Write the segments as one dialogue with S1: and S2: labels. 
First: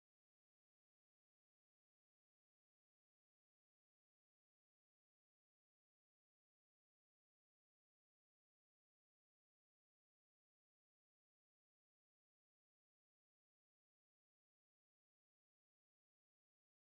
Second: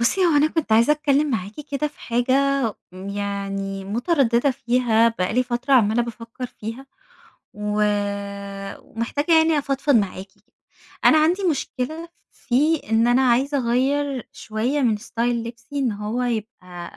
S1: بُصّي، هو أنا كنت عايزة أتكلّم معاكِ كده في حاجة يعني متردّدة فيها، بقى لي فترة عمّالة بافكّر فيها، و ومحتاجة يعني أفضفض معاكِ كده. أنا عندي مشكلة في إن أنا عايزة أغيّر شوية من style لبسي إن هو يبقى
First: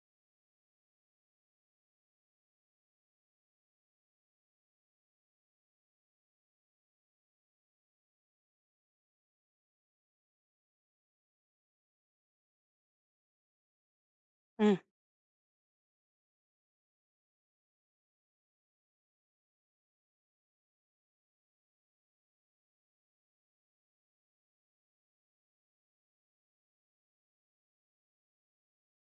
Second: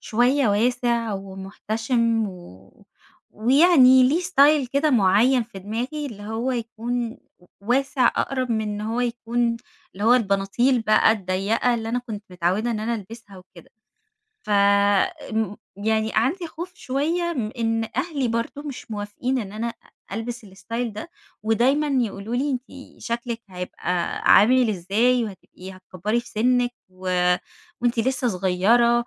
S1: شوية واسع ومحتشم ويعني ليه style كده معيّن في دماغي، اللي هو يكون واسع أقرب من إن هو يكون اللي هو البناطيل بقى الضيّقة اللي أنا كنت متعودة إن أنا ألبسها وكده. ف
S2: إمم.
S1: يعني عندي خوف شوية إن أهلي برضه مش موافقين إن أنا ألبس الstyle ده، ودايمًا يقولوا لي: "أنتِ شكلِك هيبقى عامل إزاي وهتبقي هتكبّري في سِنِّك وأنتِ لسه صغيّرة."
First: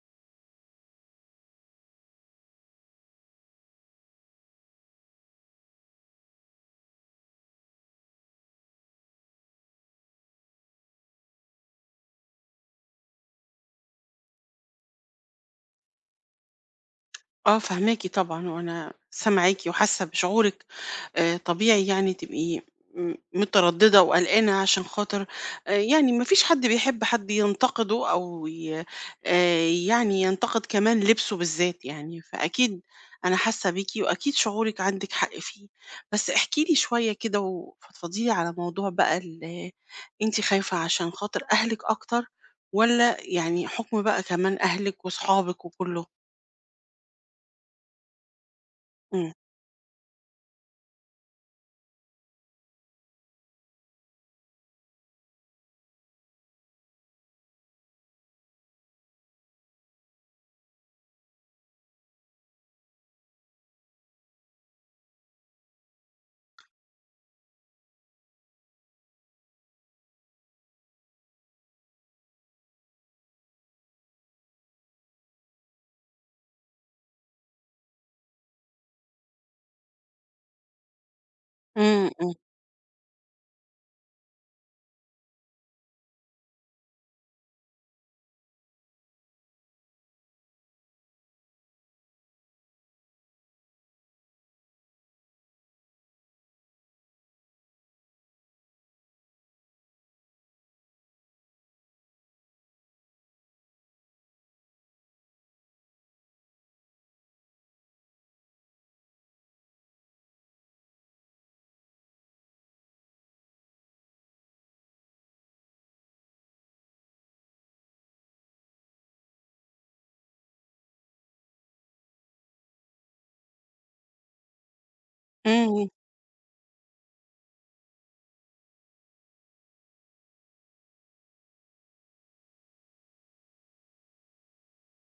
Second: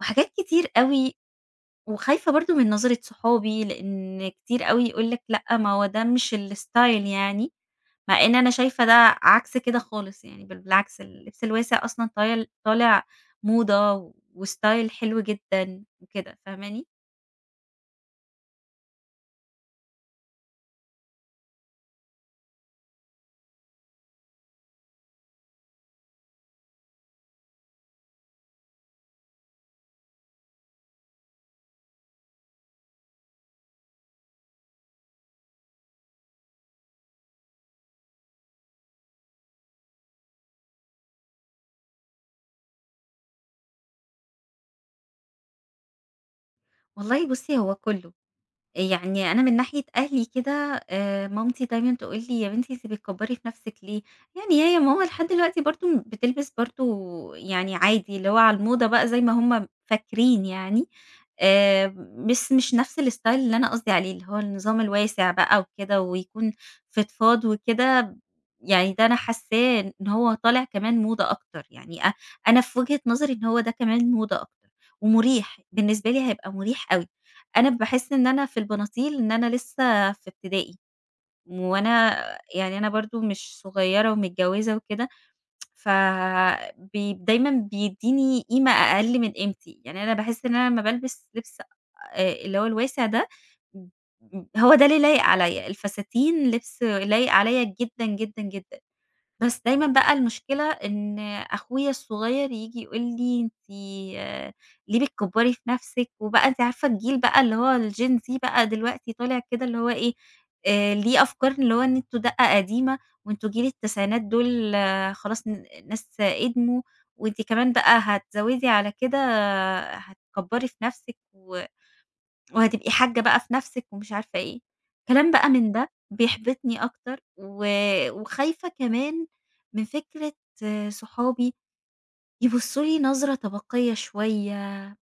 S1: وحاجات كتير أوي، وخايفة برضه من نظرة صحابي، لإن كتير أوي يقول لِك: "لأ، ما هو ده مش الstyle يعني." مع إن أنا شايفة ده عكس كده خالص يعني، بالعكس اللبس الواسع أصلًا طالع موضة وستايل حلو جدًا وكده، فاهماني؟
S2: آه فاهماكِ طبعًا، وأنا سامعاكِ وحاسة بشعورِك. طبيعي يعني تبقي مترددة وقلقانة عشان خاطر يعني ما فيش حد بيحب حد ينتقده أو ي يعني ينتقد كمان لبسه بالذات يعني، فأكيد أنا حاسة بيكِ وأكيد شعورِك عندِك حق فيه. بس احكي لي شوية كده وفضفضي لي على موضوع بقى أنتِ خايفة عشان خاطر أهلِك أكتر والّا يعني حكم بقى كمان أهلِك وصحابِك وكله؟
S1: والله بُصّي هو كلّه،
S2: إمم.
S1: يعني أنا من ناحية أهلي كده مامتي دايمًا تقول لي: "يا بنتي أنتِ بتكبّري في نفسِك ليه؟" يعني هي ماما لحد دلوقتي برضه بتلبس برضه يعني عادي، اللي هو على الموضة بقى زي ما هُم فاكرين يعني، آآ، بس مش نفس الstyle اللي أنا قصدي عليه، اللي هو النظام الواسع بقى وكده ويكون فضفاض وكده، يعني ده أنا حاساه إن هو طالع كمان موضة أكتر، يعني أنا في وجهة نظري إن هو ده كمان موضة أكتر، ومُريح، بالنسبة لي هيبقى مُريح أوي. أنا باحس إن أنا في البناطيل إن أنا لسه في ابتدائي،
S2: إمم،
S1: وأنا
S2: إمم،
S1: يعني أنا برضه مش صغيرة ومتجوزة وكده، ف دايمًا بيدّيني قيمة أقل من قيمتي، يعني أنا باحس إن أنا لمّا بالبس لبس اللي هو الواسع ده، ب هو ده اللي لايق عليَّ، الفساتين لبس لايق عليَّ جدًا، جدًا، جدًا. بس دايمًا بقى المشكلة إن أخويا الصغير ييجي يقول لي: "أنتِ ليه بتكبّري في نَفْسِك؟" وبقى أنتِ عارفة الجيل بقى اللي هو الGen Z بقى دلوقتي طالع كده اللي هو إيه، ليه أفكار اللي هو إن أنتم دَقّة قديمة وأنتم جيل التسعينات دول آه، خلاص ناس أدموا، وأنتِ كمان بقى هتزوِّدي على كده آه، هتكبّري في نَفْسِك وهتبقي حاجة بقى في نفسِك ومش عارفة إيه، كلام بقى
S2: إمم،
S1: من
S2: إمم،
S1: ده بيحبطني أكتر وخايفة كمان من فكرة صحابي يبصّوا لي نظرة طبقية شوية،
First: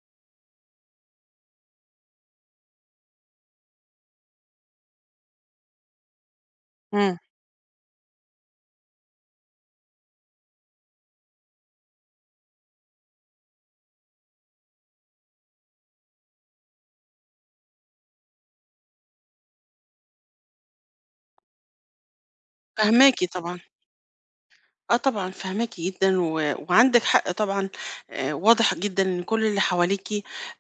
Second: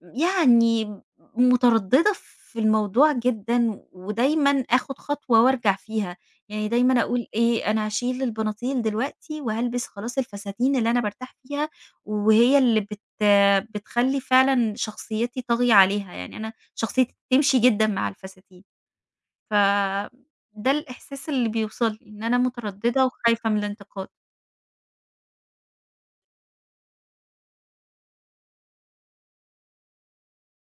S1: يعني مترددة في الموضوع جدًا، ودايمًا آخد خطوة وارجع فيها، يعني دايمًا
S2: إمم.
S1: أقول إيه أنا هاشيل البناطيل دلوقتي وهالبس خلاص الفساتين اللي أنا بارتاح فيها، وهي اللي بتخلّي فعلًا شخصيتي طاغية عليها، يعني أنا شخصيتي تمشي جدًا مع الفساتين، ف ده الإحساس اللي بيوصل لي، إن أنا مترددة
S2: فاهماكِ
S1: وخايفة من
S2: طبعًا.
S1: الانتقاد.
S2: آه طبعًا فاهماكِ جدًا، وعندِك حق طبعًا. واضح جدًا إن كل اللي حواليكِ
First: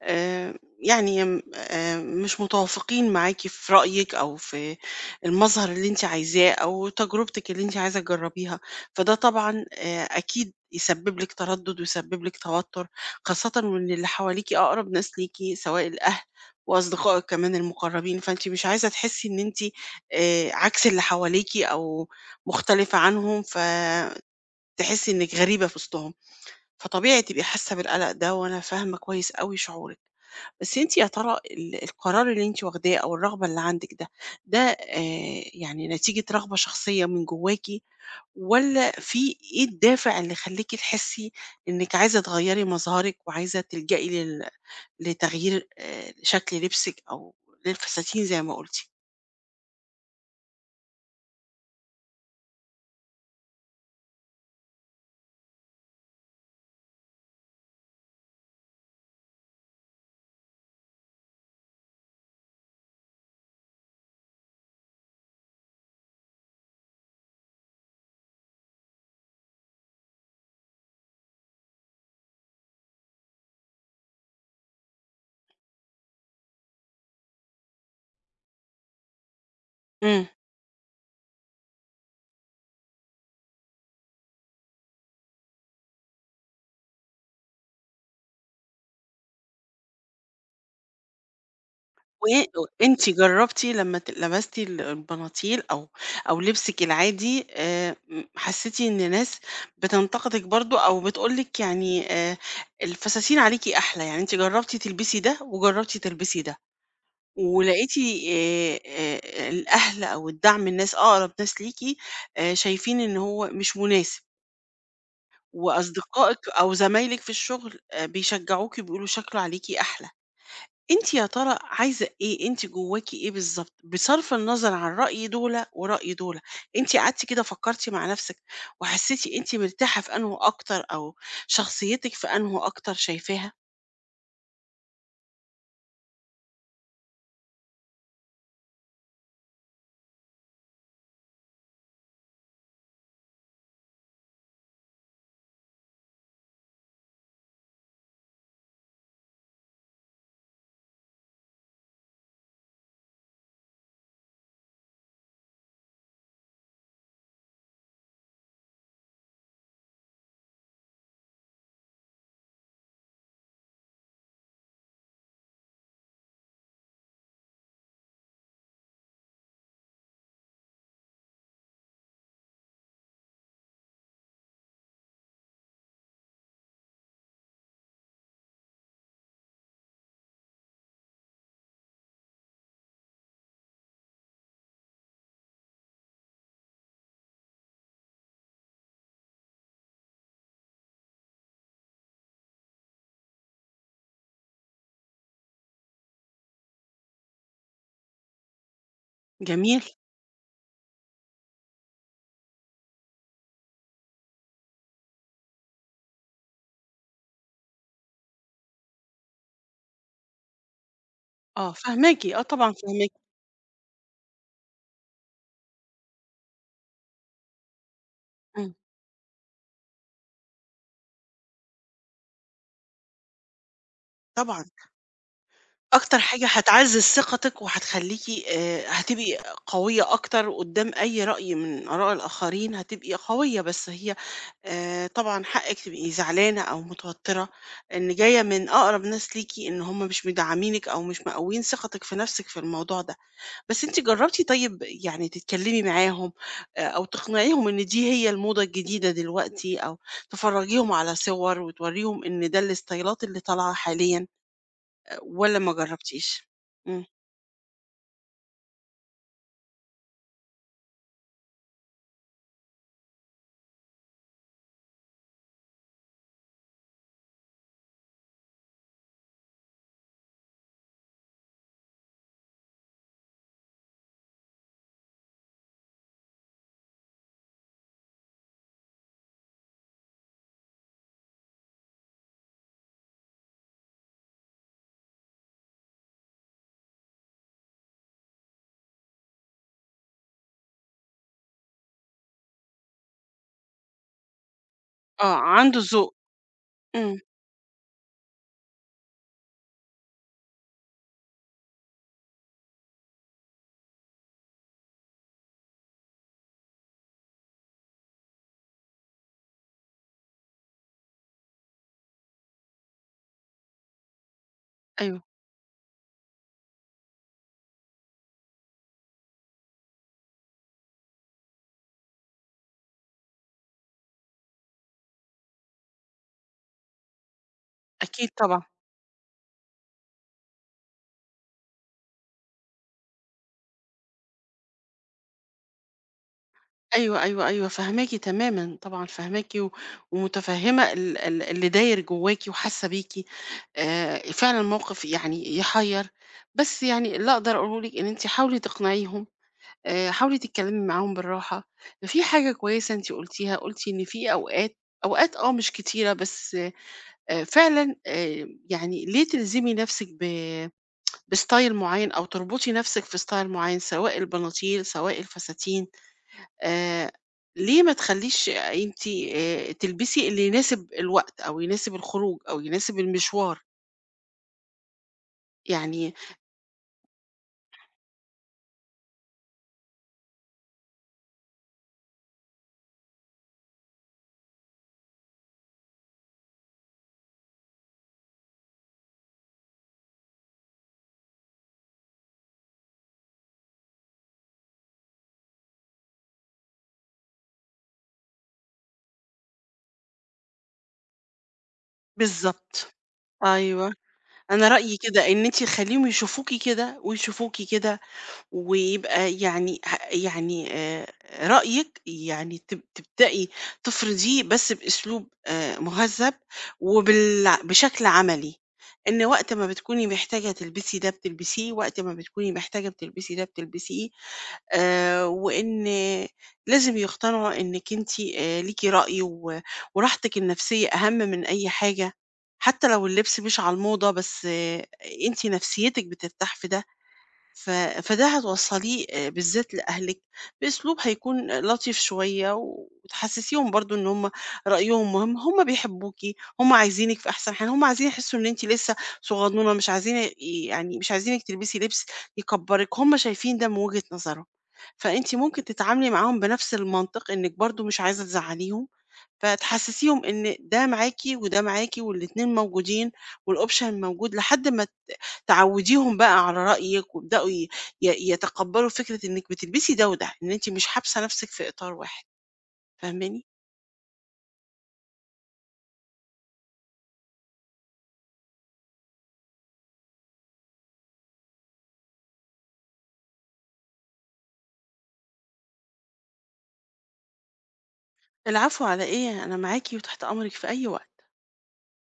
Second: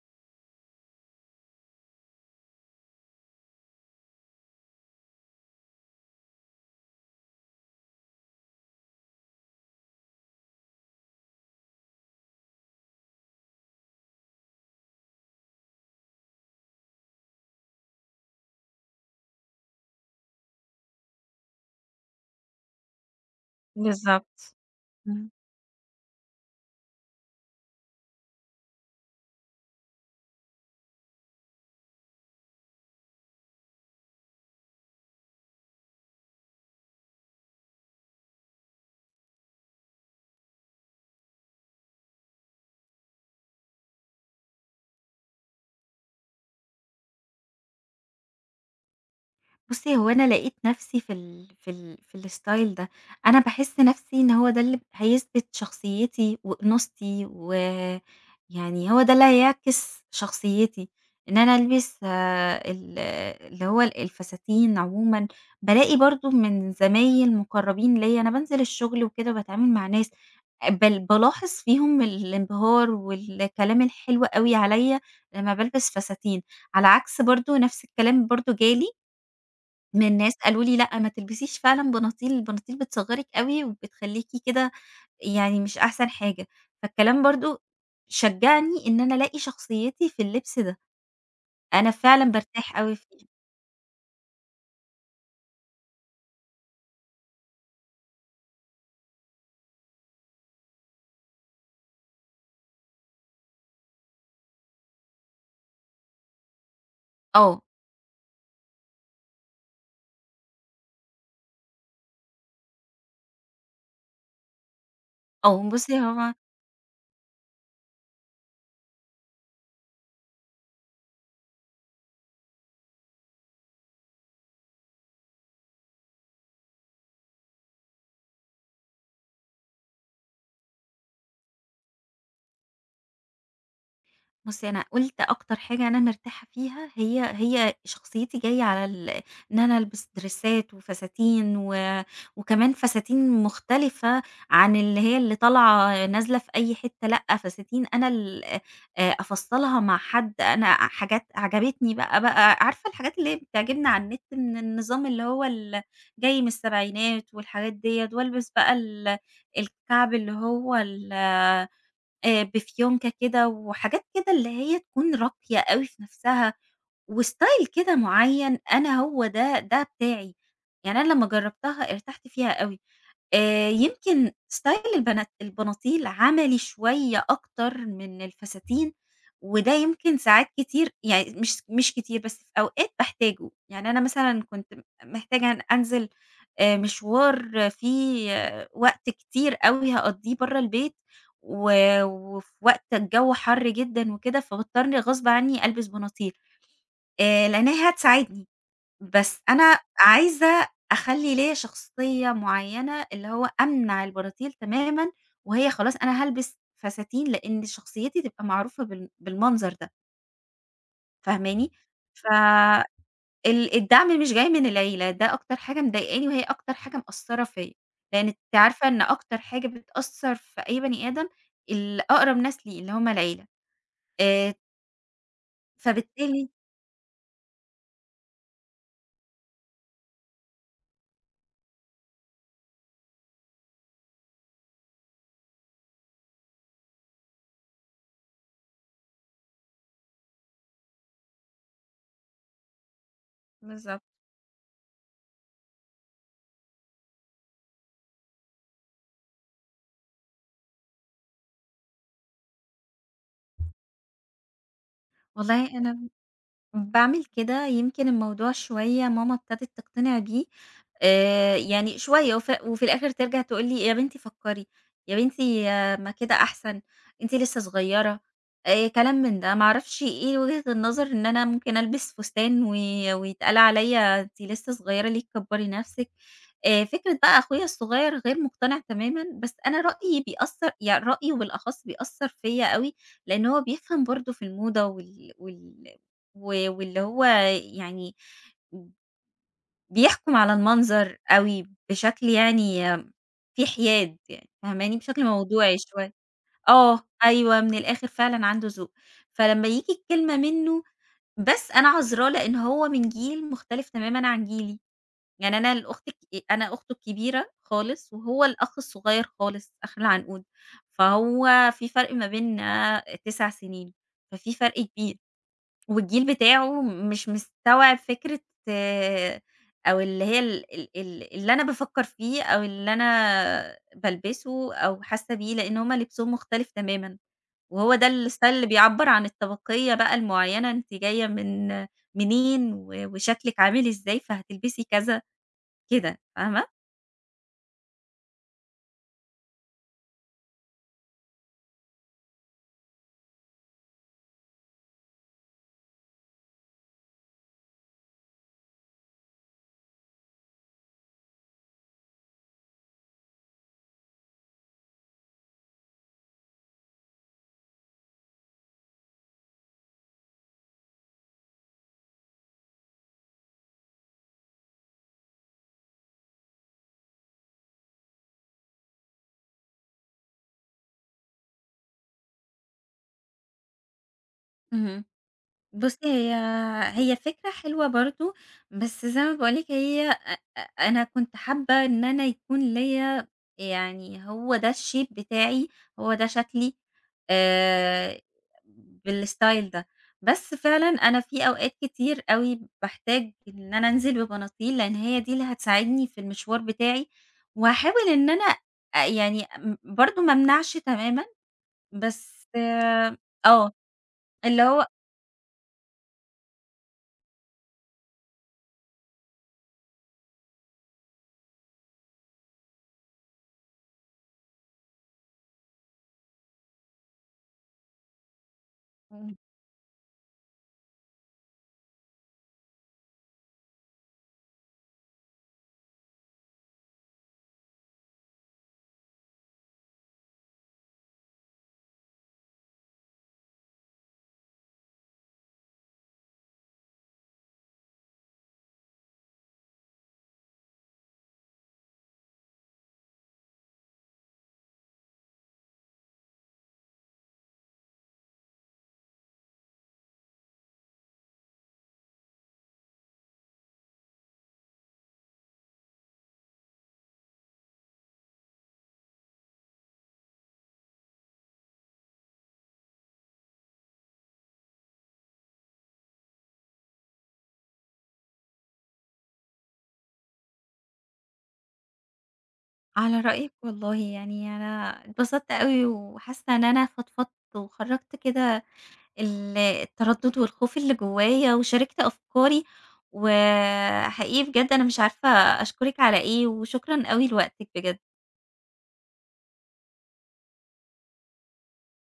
S2: آآ يعني م مش متوافقين معاكِ في رأيِك أو في المظهر اللي أنتِ عايزاه أو تجربتِك اللي أنتِ عايزة تجربيها، فده طبعًا أكيد يسبب لِك تردد ويسبب لِك توتر، خاصةً وإن اللي حواليكِ أقرب ناس ليكِ سواء الأهل وأصدقائِك كمان المقربين، فأنتِ مش عايزة تحسي إن أنتِ عكس اللي حواليكِ أو مختلفة عنهم
S1: بالضبط،
S2: تحسي
S1: إمم.
S2: إنِك غريبة في وسطهم. فطبيعي تبقي حاسة بالقلق ده وأنا فاهمة كويس أوي شعورِك. بس أنتِ يا ترى القرار اللي أنتِ واخداه أو الرغبة اللي عندِك ده، ده يعني نتيجة رغبة شخصية من جواكِ والّا في إيه الدافع اللي خلّاكِ تحسي إنِك عايزة تغيّري مظهرِك وعايزة تلجئي لتغيير شكل لبسِك أو للفساتين زي ما قُلتِ؟
S1: بُصّي، هو أنا لقيت نفسي في الstyle ده، أنا باحس نفسي إن هو ده اللي هيثبت شخصيتي وأنوثتي، ويعني هو ده اللي هيعكس شخصيتي، إن أنا ألبس ال اللي هو الفساتين عمومًا، بالاقي برضه من زمايل مقربين ليّا أنا بانزل الشغل وكده وباتعامل مع ناس، بالاحظ فيهم الانبهار والكلام الحلو أوي عليَّ لمّا بالبس فساتين، على عكس برضه نفس الكلام برضه جالي من
S2: إمم.
S1: ناس قالوا لي: "لأ، ما تلبسيش فعلًا بناطيل، البناطيل بتصغّرِك أوي وبتخلّيكِ كده يعني مش أحسن حاجة." فالكلام برضه شجّعني إن أنا ألاقي شخصيتي في اللبس ده، أنا فعلًا بارتاح أوي
S2: وأنتِ
S1: فيه.
S2: جرّبتِ لمّا لبستِ البناطيل أو أو لبسِك العادي، م حسّيتِ إن ناس بتنتقدِك برضه أو بتقول لِك يعني، الفساتين عليكِ أحلى، يعني أنتِ جرّبتِ تلبسي ده وجرّبتِ تلبسي ده،
S1: آه،
S2: ولقيتِ الأهل أو الدعم الناس أقرب ناس ليكِ شايفين إن هو مش مناسب،
S1: آه.
S2: وأصدقائِك أو زمايلِك في الشغل بيشجّعوكِ وبيقولوا شكله عليكِ أحلى. أنتِ يا ترى عايزة إيه، أنتِ جواكِ إيه بالضبط، بصرف النظر عن رأي دولة ورأي دولة، أنتِ قعدتِ كده فكرتِ مع نفسِك وحسيتِ أنتِ مرتاحة في أنهُ أكتر أو شخصيتِك في أنهُ أكتر شايفاها؟
S1: بُصّي، أنا قُلت أكتر حاجة أنا مرتاحة فيها هي شخصيتي جاية على إن أنا ألبس دريسات وفساتين وكمان فساتين مختلفة عن اللي هي اللي طالعة نازلة في أي حتة، لأ، فساتين أنا ال أفصّلها مع حد، أنا حاجات عجبتني بقى عارفة الحاجات اللي هي بتعجبنا على النت من النظام اللي هو جاي من السبعينات والحاجات ديّة، والبس بقى الكعب اللي هو ال بفيونكة كده وحاجات كده اللي هي تكون راقية أوي في نفسها، وstyle كده معيّن أنا هو ده بتاعي، يعني أنا لمّا جرّبتها ارتحت فيها أوي. يمكن style البناطيل عملي شوية أكتر من الفساتين، وده يمكن ساعات كتير يعني مش كتير بس في أوقات باحتاجه، يعني أنا مثلًا كنت محتاجة أن أنزل مشوار فيه وقت كتير أوي هاقضّيه برّه البيت، و وفي وقت الجو حَر جدًا وكده، فباضطر غصب عني ألبس بناطيل، لإنها هتساعدني. بس أنا
S2: جميل.
S1: عايزة أخلّي ليّا شخصية معيّنة، اللي هو أمنع البراطيل تمامًا، وهي خلاص أنا هالبس فساتين، لإن شخصيتي تبقى معروفة بالمنظر ده، فاهماني؟
S2: آه
S1: ف
S2: فاهماكِ، آه طبعًا فاهماكِ.
S1: ال الدعم مش جاي من العيلة، ده أكتر حاجة مضايقاني، وهي أكتر حاجة مأثّرة فيّا، لإن أنتِ
S2: إمم.
S1: عارفة إن أكتر حاجة بتأثّر في أي بني آدم الأقرب ناس ليه، اللي هم العيلة، آآ،
S2: طبعًا. أكتر حاجة
S1: فبالتالي
S2: هتعزّز ثقتِك وهتخلّيكِ هتبقي قوية أكتر قدّام أي رأي من آراء الآخرين، هتبقي قوية. بس هي طبعًا حقِّك تبقي زعلانة أو متوتّرة، إن جاية من أقرب ناس ليكِ إن هم مش مدعّمينِك أو مش مقوّيين ثقتِك في نَفْسِك في الموضوع ده. بس أنتِ
S1: بالضبط،
S2: جرّبتِ طيب يعني تتكلّمي معاهم، أو تقنعيهم إن دي هي الموضة الجديدة دلوقتي أو تفرّجيهم على صور وتورّيهم إن ده الإستايلات اللي طالعة حاليًا؟ والّا ما
S1: والله أنا
S2: جرّبتيش؟ إمم.
S1: باعمل كده يمكن الموضوع شوية ماما ابتدت تقتنع بيه يعني شوية وفي الآخر ترجع تقول لي: "يا بنتي فكّري، يا بنتي آه، ما كده أحسن، أنتِ لسه صغيرة." كلام من ده، ما أعرفش إيه وجهة النظر إن أنا ممكن ألبس فستان ويتقال عليّا أنتِ لسه صغيرة ليه تكبّري نَفْسِك. فكرة بقى أخويا الصغير غير مقتنع تمامًا، بس أنا رأيي بيأثّر يعني رأيي وبالأخص بيأثّر فيّا أوي، لإن هو بيفهم برضه في الموضة واللي هو يعني بيحكم على المنظر أوي بشكل يعني فيه حياد يعني، فاهماني؟ بشكل
S2: آه،
S1: موضوعي
S2: عنده ذوق.
S1: شوية. آه،
S2: إمم،
S1: أيوه، من الآخر فعلًا عنده ذوق. فلمّا ييجي الكلمة منّه بس أنا عذراه لإن هو من جيل مختلف تمامًا عن جيلي، يعني أنا الأخت الك أنا أخته الكبيرة خالص وهو الأخ الصغير خالص آخر العنقود، فهو في فرق ما بيننا 9 سنين، ففي فرق كبير.
S2: أيوه،
S1: والجيل بتاعه مش مستوعب فكرة آه، أو اللي هي ال ال ال اللي أنا بافكّر فيه أو اللي أنا بالبسه أو حاسة بيه، لإن هُم لبسهم مختلف تمامًا، وهو ده
S2: أكيد
S1: الstyle
S2: طبعًا.
S1: اللي بيعبّر عن الطبقية بقى المعيّنة، أنتِ جاية من منين وشكلِك عامل إزاي، فهتلبسي كذا، كده، فاهمة؟
S2: أيوه، أيوه، أيوه، فاهماكِ تمامًا، طبعًا فاهماكِ ومتفهّمة ال ال اللي داير جواكِ وحاسة بيكِ. فعلًا موقف يعني يحيّر. بس يعني اللي أقدر أقوله لِك إن أنتِ حاولي تقنعيهم، حاولي تتكلّمي معاهم بالراحة. في حاجة كويسة أنتِ قُلتيها، قُلتِ إن في أوقات آه مش كتيرة، بس فعلًا يعني ليه تلزمي نَفْسِك بstyle معين أو تربطي نفسِك في style معين، سواء البناطيل، سواء الفساتين. آآ، ليه ما تخلّيش أنتِ، تلبسي اللي يناسب الوقت أو يناسب الخروج أو يناسب المشوار،
S1: اهم. بُصّي،
S2: يعني
S1: هي فكرة حلوة برضه، بس زي ما باقول لِك هي أ أ أنا كنت حابة إن أنا يكون ليّا يعني هو ده الshape بتاعي، هو ده شكلي آآ بالstyle ده، بس فعلًا أنا في أوقات كتير أوي باحتاج إن أنا أنزل ببناطيل، لإن هي دي اللي هتساعدني في المشوار بتاعي، وهاحاول إن أنا يعني برضه ما امنعش تمامًا، بس
S2: بالضبط.
S1: آه،
S2: أيوه،
S1: اللي
S2: أنا
S1: هو
S2: رأيي كده إن أنتِ خلّيهم يشوفوكِ كده ويشوفوكِ كده ويبقى يعني ه يعني رأيِك يعني تبدئي تفرضيه بس بأسلوب مهذّب وبال بشكل عملي، إن وقت ما بتكوني محتاجة تلبسي ده بتلبسيه، وقت ما بتكوني محتاجة بتلبسي ده بتلبسيه. وإن لازم يقتنعوا إنِّك أنتِ ليكِ رأي وراحتِك النفسية أهم من أي حاجة، حتى لو اللبس مش على الموضة بس أنتِ نفسيتِك بترتاح في ده. ف فده هتوصّليه بالذات لأهلِك بأسلوب هيكون لطيف شوية وتحسّسيهم برضه إن هم رأيهم مهم، هم بيحبوكِ، هم عايزينِك في أحسن حال، هم عايزين يحسّوا إن أنتِ لسّه صغنونة، مش عايزين يعني مش عايزينِك تلبسي لبس يكبّرِك، هم شايفين ده من وجهة نظرهم. فأنتِ ممكن تتعاملي معاهم بنفس المنطق إنِّك برضه مش عايزة تزعّليهم، فتحسّسيهم إن ده معاكِ وده معاكِ والاتنين موجودين والoption موجود لحد ما تعوّديهم بقى على رأيِك وابدأوا ي ي يتقبّلوا فكرة إنِّك بتلبسي ده وده، إن أنتِ مش حابسة نَفْسِك في إطار واحد،
S1: على
S2: فاهماني؟
S1: رأيك والله يعني أنا اتبسطت أوي، وحاسة إن أنا فضفضت وخرّجت كده التردد والخوف اللي جوايا، وشاركت أفكاري، وحقيقي بجد أنا مش عارفة أشكرِك على إيه، وشكرًا أوي لوقتِك بجد.
S2: العفو على إيه، أنا معاكِ وتحت أمرِك في أي وقت.